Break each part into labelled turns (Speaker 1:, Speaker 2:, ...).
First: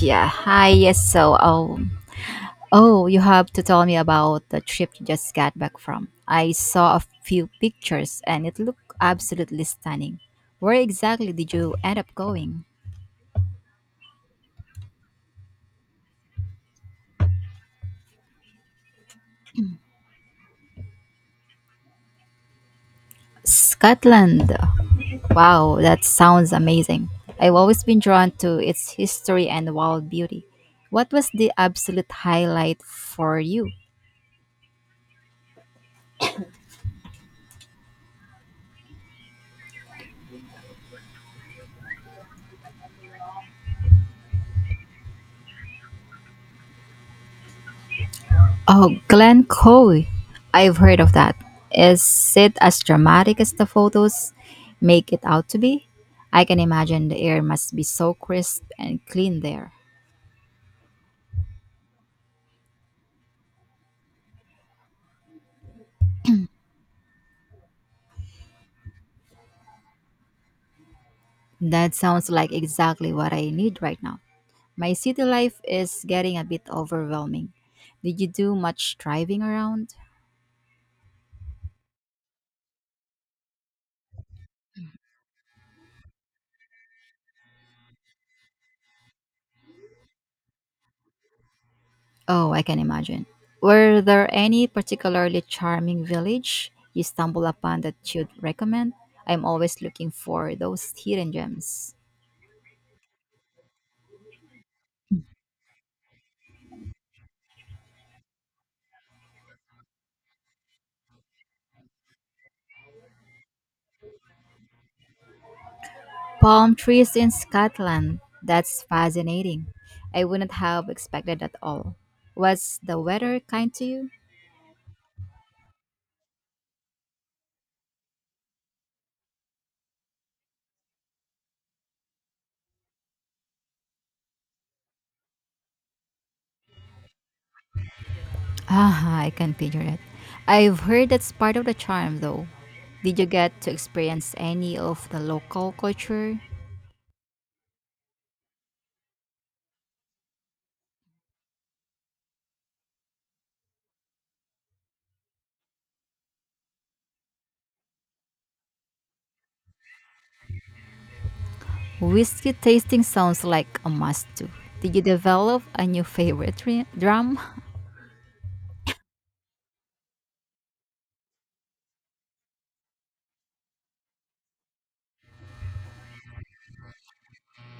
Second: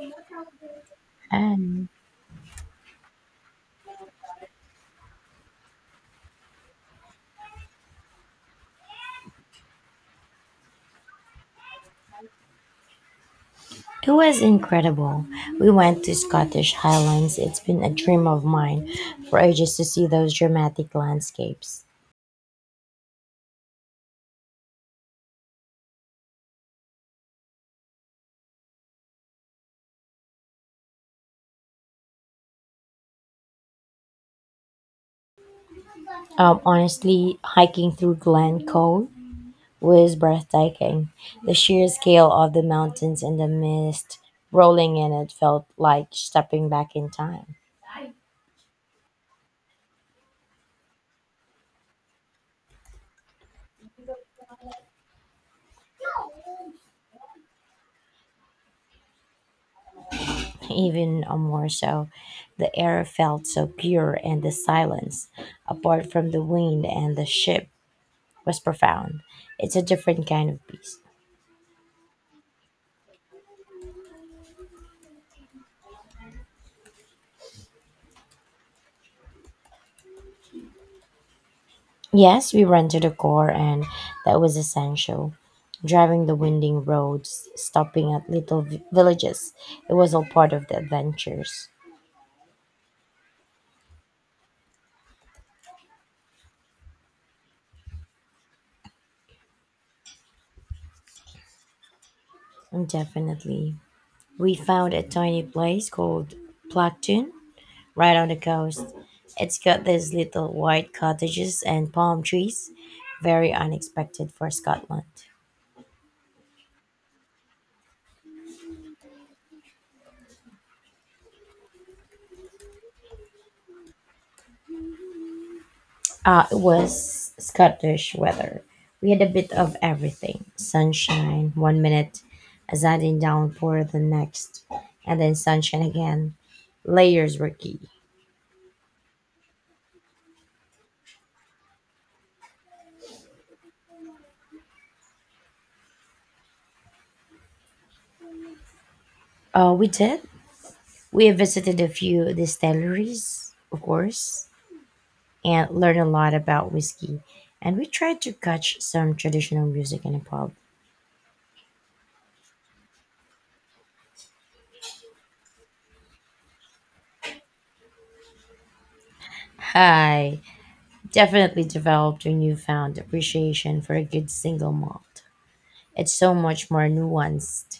Speaker 1: Yeah, hi, yes,
Speaker 2: And
Speaker 1: you have to tell me about the trip you just got back from. I saw a few pictures and it looked absolutely stunning. Where exactly did you end up going?
Speaker 2: it was incredible. We went to Scottish Highlands. It's been a dream of mine for ages to see those dramatic landscapes.
Speaker 1: Scotland. Wow, that sounds amazing. I've always been drawn to its history and wild beauty. What was the absolute highlight for you?
Speaker 2: Honestly, hiking through Glencoe was breathtaking. The sheer scale of the mountains and the mist rolling in it felt like stepping back in time.
Speaker 1: Oh, Glen Coe. I've heard of that. Is it as dramatic as the photos make it out to be? I can imagine the air must be so crisp and clean there.
Speaker 2: Even more so, the air felt so pure, and the silence, apart from the wind and the ship, was profound. It's a different kind of peace.
Speaker 1: That sounds like exactly what I need right now. My city life is getting a bit overwhelming. Did you do much driving around?
Speaker 2: Yes, we rented a car, and that was essential. Driving the winding roads, stopping at villages, it was all part of the adventures.
Speaker 1: Oh, I can imagine. Were there any particularly charming village you stumbled upon that you'd recommend? I'm always looking for those hidden gems.
Speaker 2: Definitely. We found a tiny place called Plactoon right on the coast. It's got these little white cottages and palm trees, very unexpected for Scotland.
Speaker 1: Palm trees in Scotland. That's fascinating. I wouldn't have expected at all. Was the weather kind to you?
Speaker 2: It was Scottish weather. We had a bit of everything sunshine one minute, a sudden downpour the next, and then sunshine again. Layers were key.
Speaker 1: Ah, I can picture it. I've heard that's part of the charm, though. Did you get to experience any of the local culture?
Speaker 2: We did. We visited a few distilleries, of course, and learned a lot about whiskey. And we tried to catch some traditional music in a pub.
Speaker 1: Whiskey tasting sounds like a must do. Did you develop a new favorite drum?
Speaker 2: I definitely developed a newfound appreciation for a good single malt. It's so much more nuanced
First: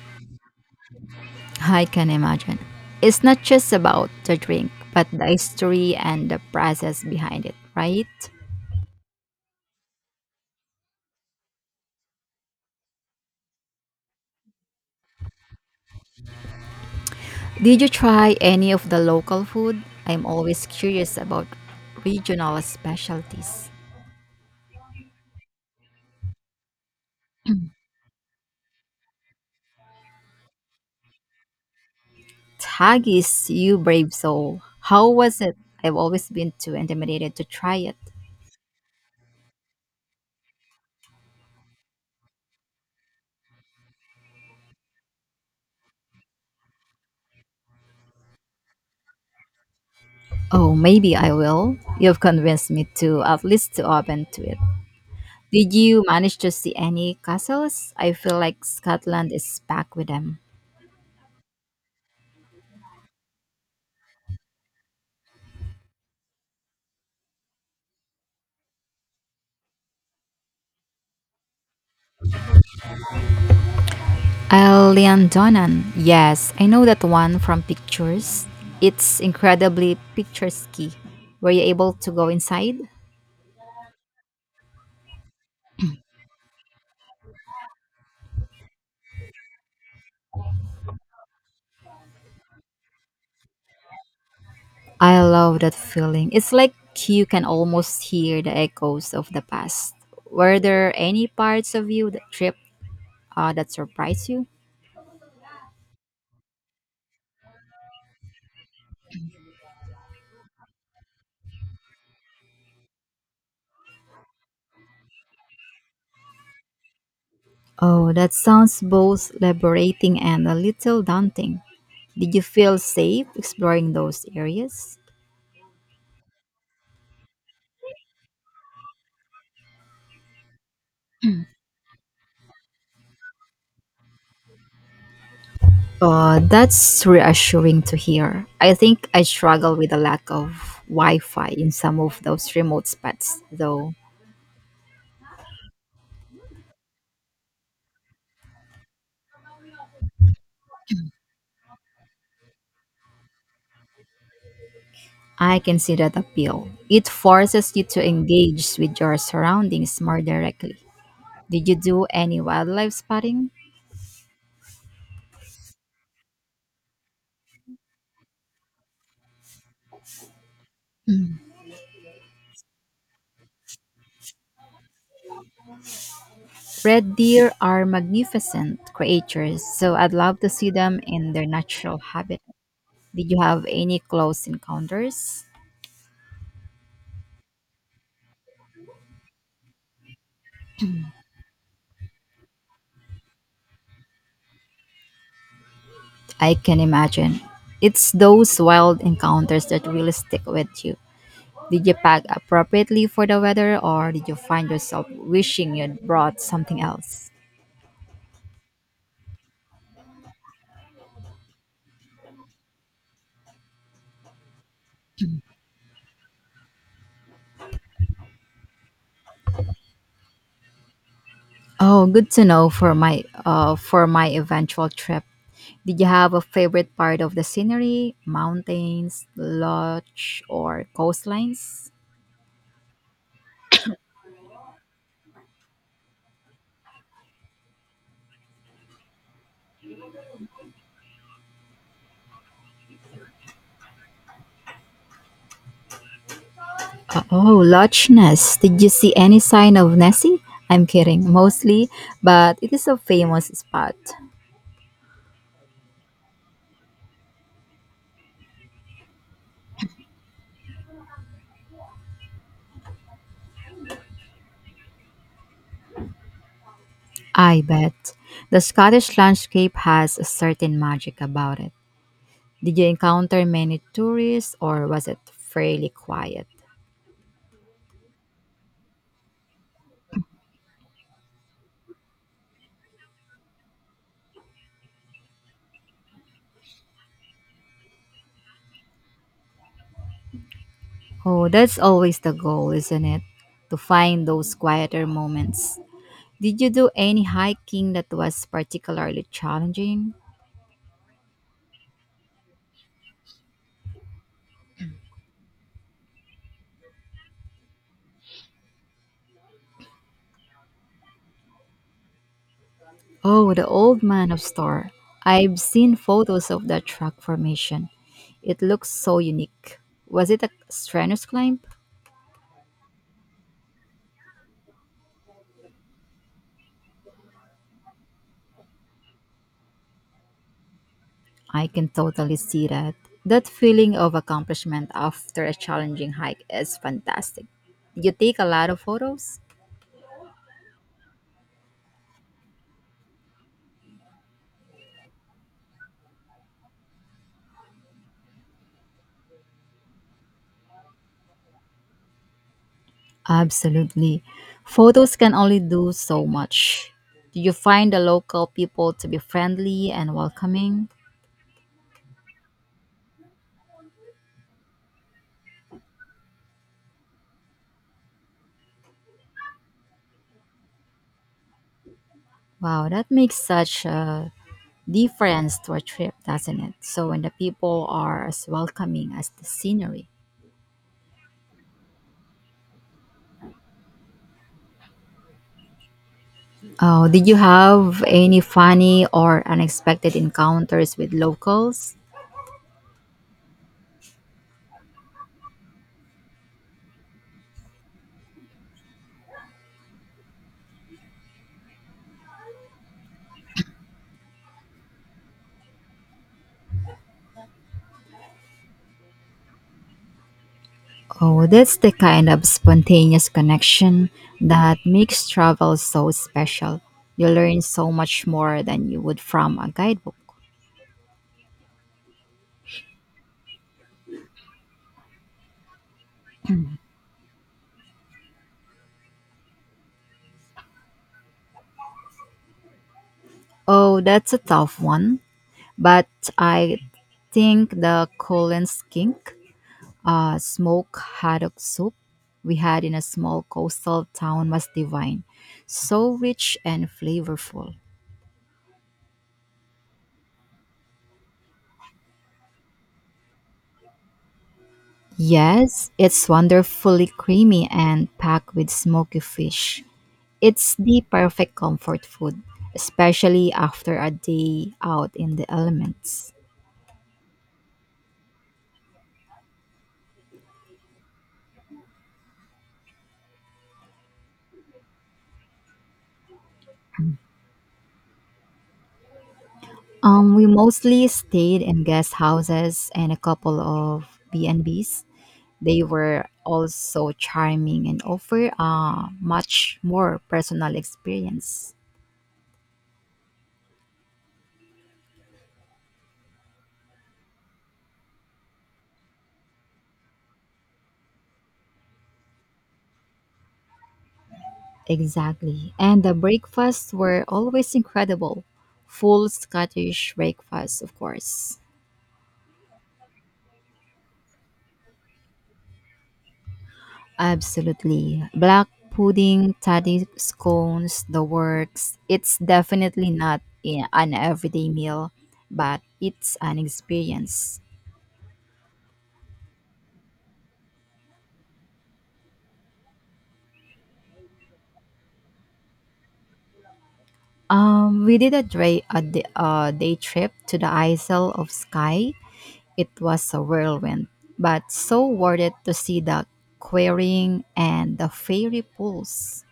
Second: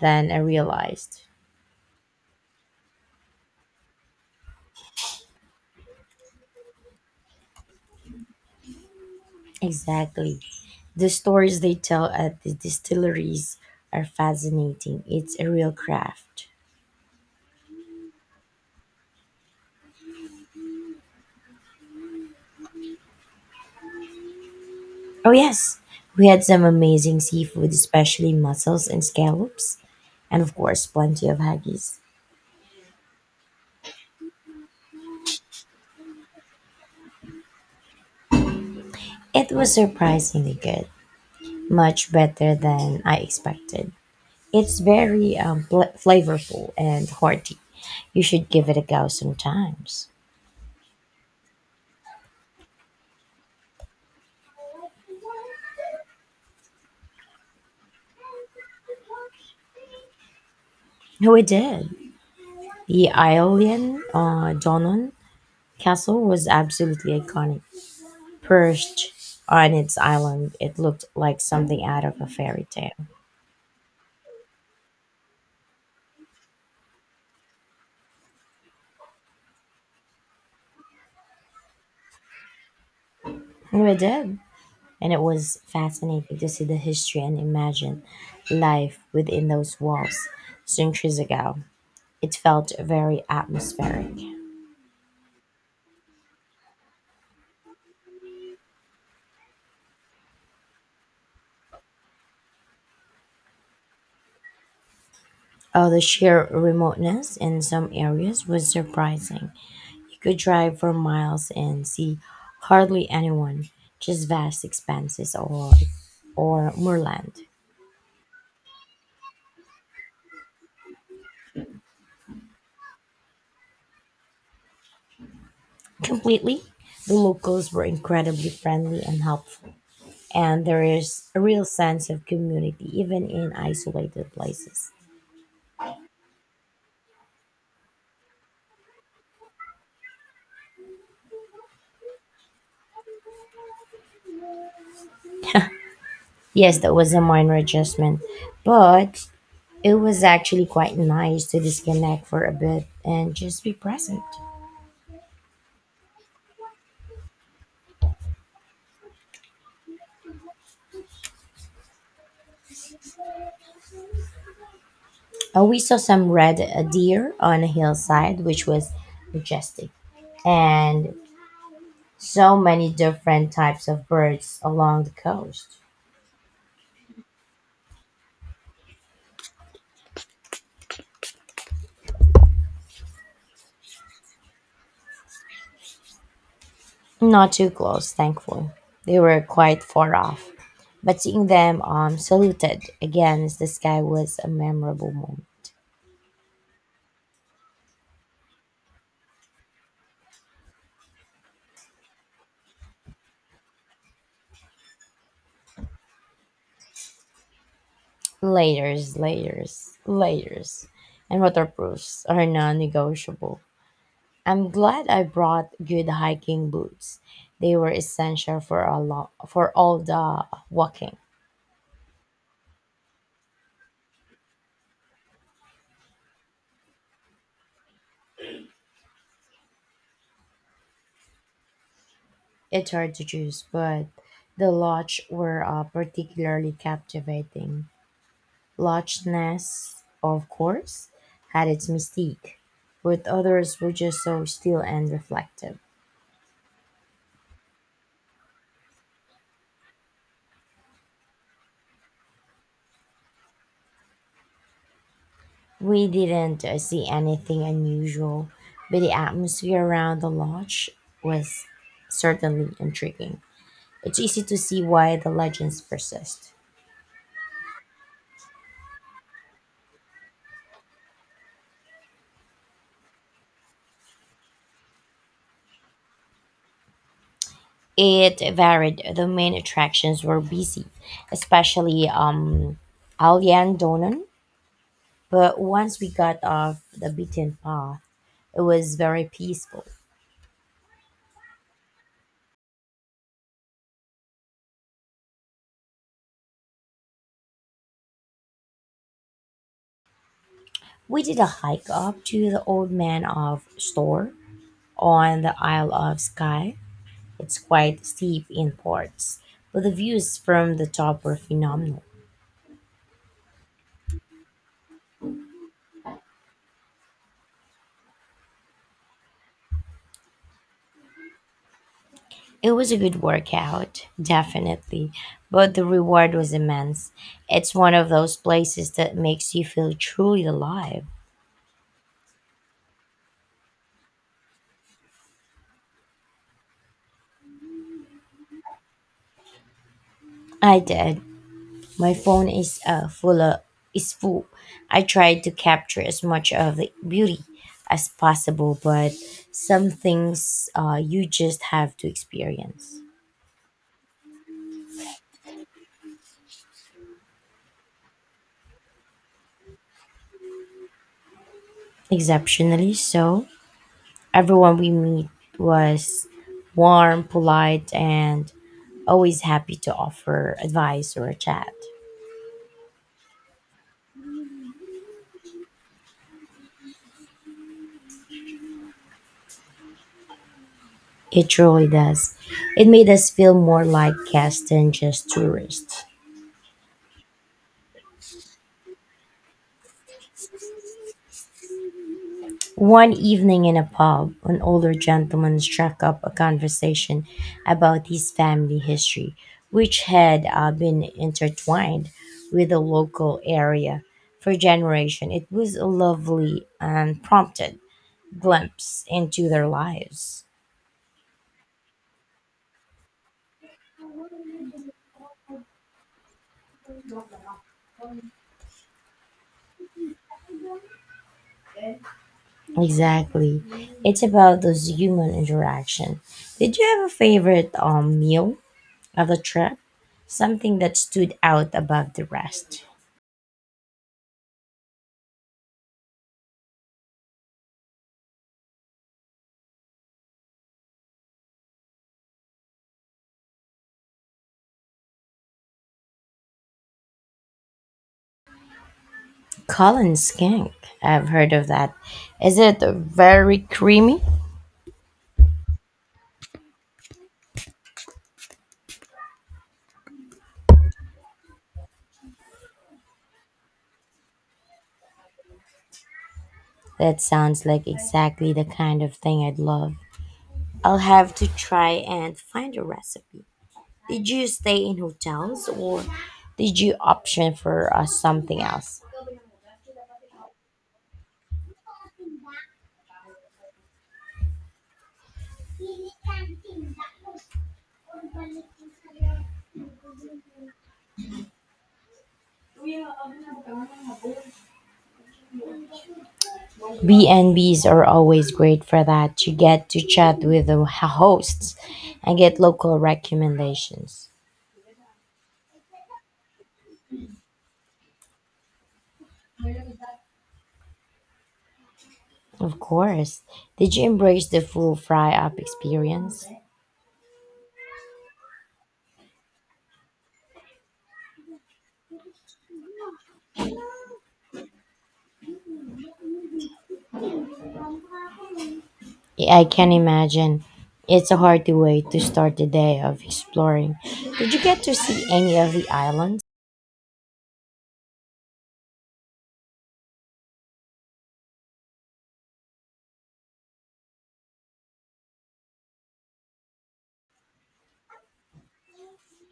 Speaker 2: than I realized.
Speaker 1: I can imagine. It's not just about the drink, but the history and the process behind it, right?
Speaker 2: Exactly. The stories they tell at the distilleries are fascinating. It's a real craft.
Speaker 1: Did you try any of the local food? I'm always curious about regional specialties.
Speaker 2: Oh, yes. We had some amazing seafood, especially mussels and scallops, and of course, plenty of haggis.
Speaker 1: Haggis, you brave soul. How was it? I've always been too intimidated to try it.
Speaker 2: It was surprisingly good, much better than I expected. It's very flavorful and hearty. You should give it a go sometimes.
Speaker 1: Oh, maybe I will. You've convinced me to at least to open to it. Did you manage to see any castles? I feel like Scotland is packed with them.
Speaker 2: Oh, I did. The Aeolian Donon castle was absolutely iconic. Perched on its island, it looked like something out of a fairy tale.
Speaker 1: Elian Donan. Yes, I know that one from pictures. It's incredibly picturesque. Were you able to go inside?
Speaker 2: And it did. And it was fascinating to see the history and imagine life within those walls centuries ago. It felt very atmospheric.
Speaker 1: I love that feeling. It's like you can almost hear the echoes of the past. Were there any parts of you that trip that surprised you?
Speaker 2: Oh, the sheer remoteness in some areas was surprising. You could drive for miles and see hardly anyone, just vast expanses or moorland.
Speaker 1: Oh, that sounds both liberating and a little daunting. Did you feel safe exploring those areas?
Speaker 2: Completely. The locals were incredibly friendly and helpful, and there is a real sense of community even in isolated places.
Speaker 1: That's reassuring to hear. I think I struggle with the lack of Wi Fi in some of those remote spots, though.
Speaker 2: Yes, that was a minor adjustment, but it was actually quite nice to disconnect for a bit and just be present.
Speaker 1: I can see that appeal. It forces you to engage with your surroundings more directly. Did you do any wildlife spotting?
Speaker 2: We saw some red deer on a hillside, which was majestic, and so many different types of birds along the coast.
Speaker 1: Red deer are magnificent creatures, so I'd love to see them in their natural habitat. Did you have any close encounters?
Speaker 2: Not too close, thankfully. They were quite far off, but seeing them saluted against the sky was a memorable moment.
Speaker 1: I can imagine. It's those wild encounters that really stick with you. Did you pack appropriately for the weather or did you find yourself wishing you'd brought something else?
Speaker 2: Layers, layers, layers, and waterproofs are non negotiable. I'm glad I brought good hiking boots. They were essential for all the walking.
Speaker 1: Oh, good to know for my eventual trip. Did you have a favorite part of the scenery? Mountains, lodge, or coastlines?
Speaker 2: It's hard to choose, but the lodge were particularly captivating. Loch Ness, of course, had its mystique, but others were just so still and reflective.
Speaker 1: Oh, Loch Ness. Did you see any sign of Nessie? I'm kidding, mostly, but it is a famous spot.
Speaker 2: We didn't see anything unusual, but the atmosphere around the lodge was certainly intriguing. It's easy to see why the legends persist.
Speaker 1: I bet. The Scottish landscape has a certain magic about it. Did you encounter many tourists or was it fairly quiet?
Speaker 2: It varied. The main attractions were busy, especially Alyan Donan. But once we got off the beaten path, it was very peaceful.
Speaker 1: Oh, that's always the goal, isn't it? To find those quieter moments. Did you do any hiking that was particularly challenging?
Speaker 2: We did a hike up to the Old Man of Storr on the Isle of Skye. It's quite steep in parts, but the views from the top were phenomenal.
Speaker 1: Oh, the Old Man of Star. I've seen photos of that rock formation. It looks so unique. Was it a strenuous climb?
Speaker 2: It was a good workout, definitely, but the reward was immense. It's one of those places that makes you feel truly alive.
Speaker 1: I can totally see that. That feeling of accomplishment after a challenging hike is fantastic. Did you take a lot of photos?
Speaker 2: I did. My phone is is full. I tried to capture as much of the beauty as possible, but some things you just have to experience.
Speaker 1: Absolutely. Photos can only do so much. Do you find the local people to be friendly and welcoming?
Speaker 2: Exceptionally so, everyone we meet was warm, polite, and always happy to offer advice or a chat.
Speaker 1: Wow, that makes such a difference to a trip, doesn't it? So when the people are as welcoming as the scenery.
Speaker 2: It truly does. It made us feel more like guests than just tourists.
Speaker 1: Oh, did you have any funny or unexpected encounters with locals?
Speaker 2: One evening in a pub, an older gentleman struck up a conversation about his family history, which had been intertwined with the local area for generations. It was a lovely and prompted glimpse into their lives.
Speaker 1: Oh, that's the kind of spontaneous connection that makes travel so special. You learn so much more than you would from a guidebook.
Speaker 2: Exactly. It's about those human interaction. Did you have a favorite meal of the trip? Something that stood out above the rest?
Speaker 1: Oh, that's a tough one, but I think the Colin's skink, smoked haddock soup we had in a small coastal town was divine, so rich and flavorful.
Speaker 2: Colin skink. I've heard of that. Is it very creamy?
Speaker 1: Yes, it's wonderfully creamy and packed with smoky fish. It's the perfect comfort food, especially after a day out in the elements.
Speaker 2: That sounds like exactly the kind of thing I'd love. I'll have to try and find a recipe. Did you stay in hotels or did you option for something else?
Speaker 1: We mostly stayed in guest houses and a couple of B&Bs. They were also charming and offer a much more personal experience.
Speaker 2: B&Bs are always great for that. You get to chat with the hosts and get local recommendations.
Speaker 1: Exactly. And the breakfasts were always incredible. Full Scottish breakfast, of course.
Speaker 2: Of course. Did you embrace the full fry up experience?
Speaker 1: Absolutely. Black pudding, tatty scones, the works. It's definitely not I- an everyday meal, but it's an experience.
Speaker 2: I can imagine. It's a hearty way to start the day of exploring. Did you get to see any of the islands?
Speaker 1: We did a, dra- a, d- a day trip to the Isle of Skye. It was a whirlwind, but so worth it to see the quarrying and the fairy pools.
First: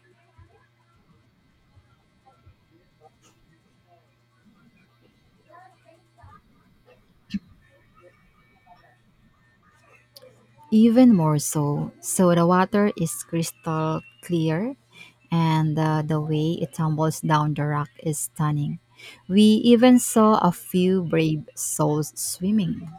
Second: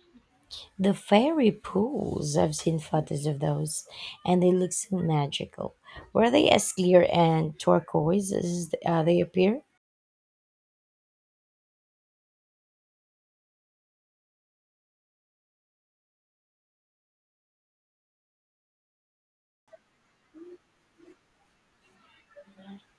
Speaker 2: The fairy pools, I've seen photos of those, and they look so magical. Were they as clear and turquoise as they appear?
Speaker 1: Even more so, so the water is crystal clear and the way it tumbles down the rock is stunning. We even saw a few brave souls swimming.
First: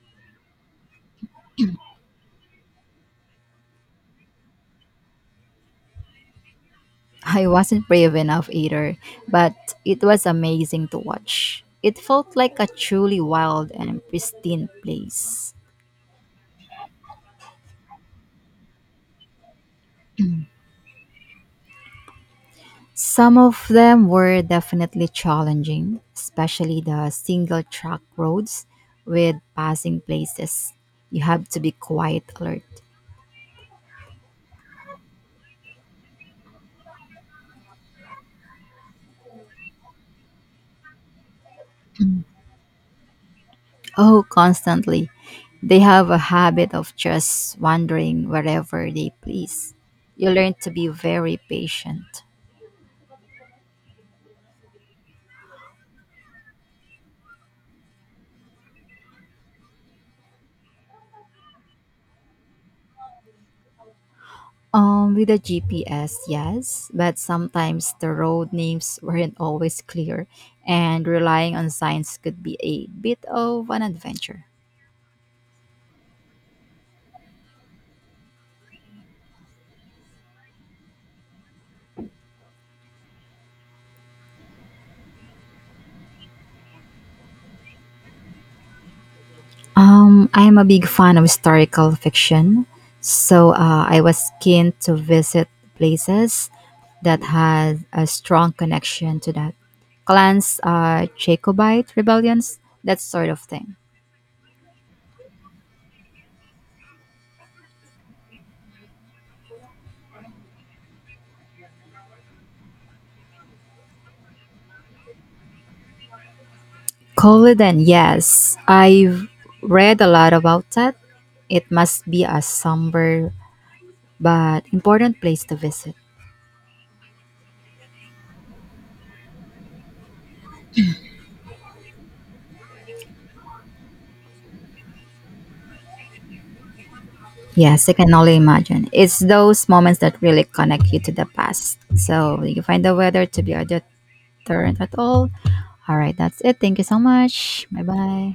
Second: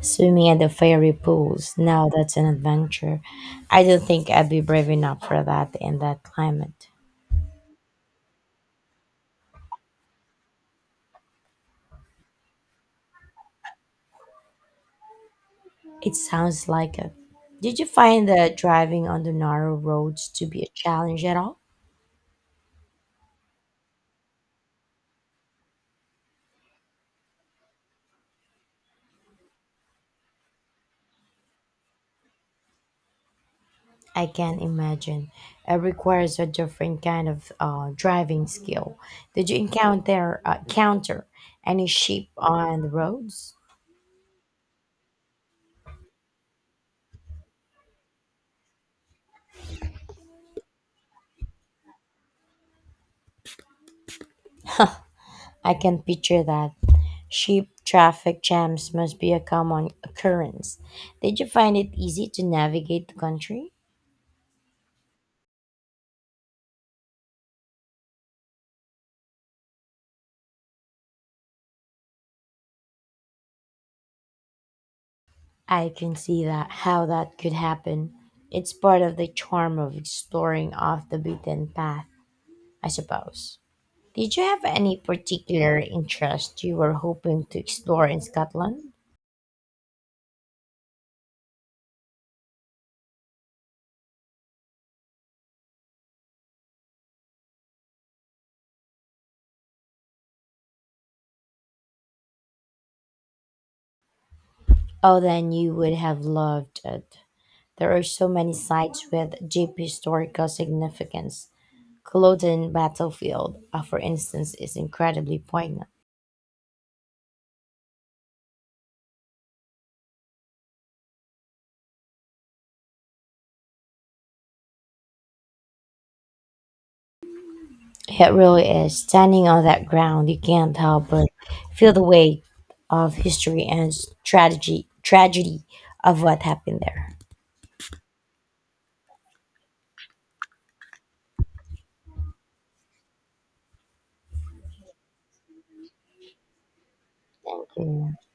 Speaker 2: Swimming at the fairy pools, now that's an adventure. I don't think I'd be brave enough for that in that climate.
Speaker 1: I wasn't brave enough either, but it was amazing to watch. It felt like a truly wild and pristine place.
Speaker 2: It sounds like it. Did you find that driving on the narrow roads to be a challenge at all?
Speaker 1: Some of them were definitely challenging, especially the single track roads with passing places. You have to be quite alert.
Speaker 2: I can imagine. It requires a different kind of driving skill. Did you encounter counter any sheep on the roads?
Speaker 1: Oh, constantly. They have a habit of just wandering wherever they please. You learn to be very patient.
Speaker 2: I can picture that. Sheep traffic jams must be a common occurrence. Did you find it easy to navigate the country?
Speaker 1: With the GPS, yes, but sometimes the road names weren't always clear, and relying on signs could be a bit of an adventure.
Speaker 2: I can see that how that could happen. It's part of the charm of exploring off the beaten path, I suppose. Did you have any particular interest you were hoping to explore in Scotland?
Speaker 1: I'm a big fan of historical fiction, so I was keen to visit places that had a strong connection to that. Clans, Jacobite rebellions, that sort of thing.
Speaker 2: Oh, then you would have loved it. There are so many sites with deep historical significance. Culloden Battlefield, for instance, is incredibly poignant.
Speaker 1: Colodan, yes. I've read a lot about that. It must be a somber but important place to visit.
Speaker 2: It really is. Standing on that ground, you can't help but feel the weight of history and strategy, tragedy of what happened there.
Speaker 1: Yes, I can only imagine. It's those moments that really connect you to the past. So you find the weather to be a turn at all. All right, that's it. Thank you so much. Bye bye.
Speaker 2: Yeah.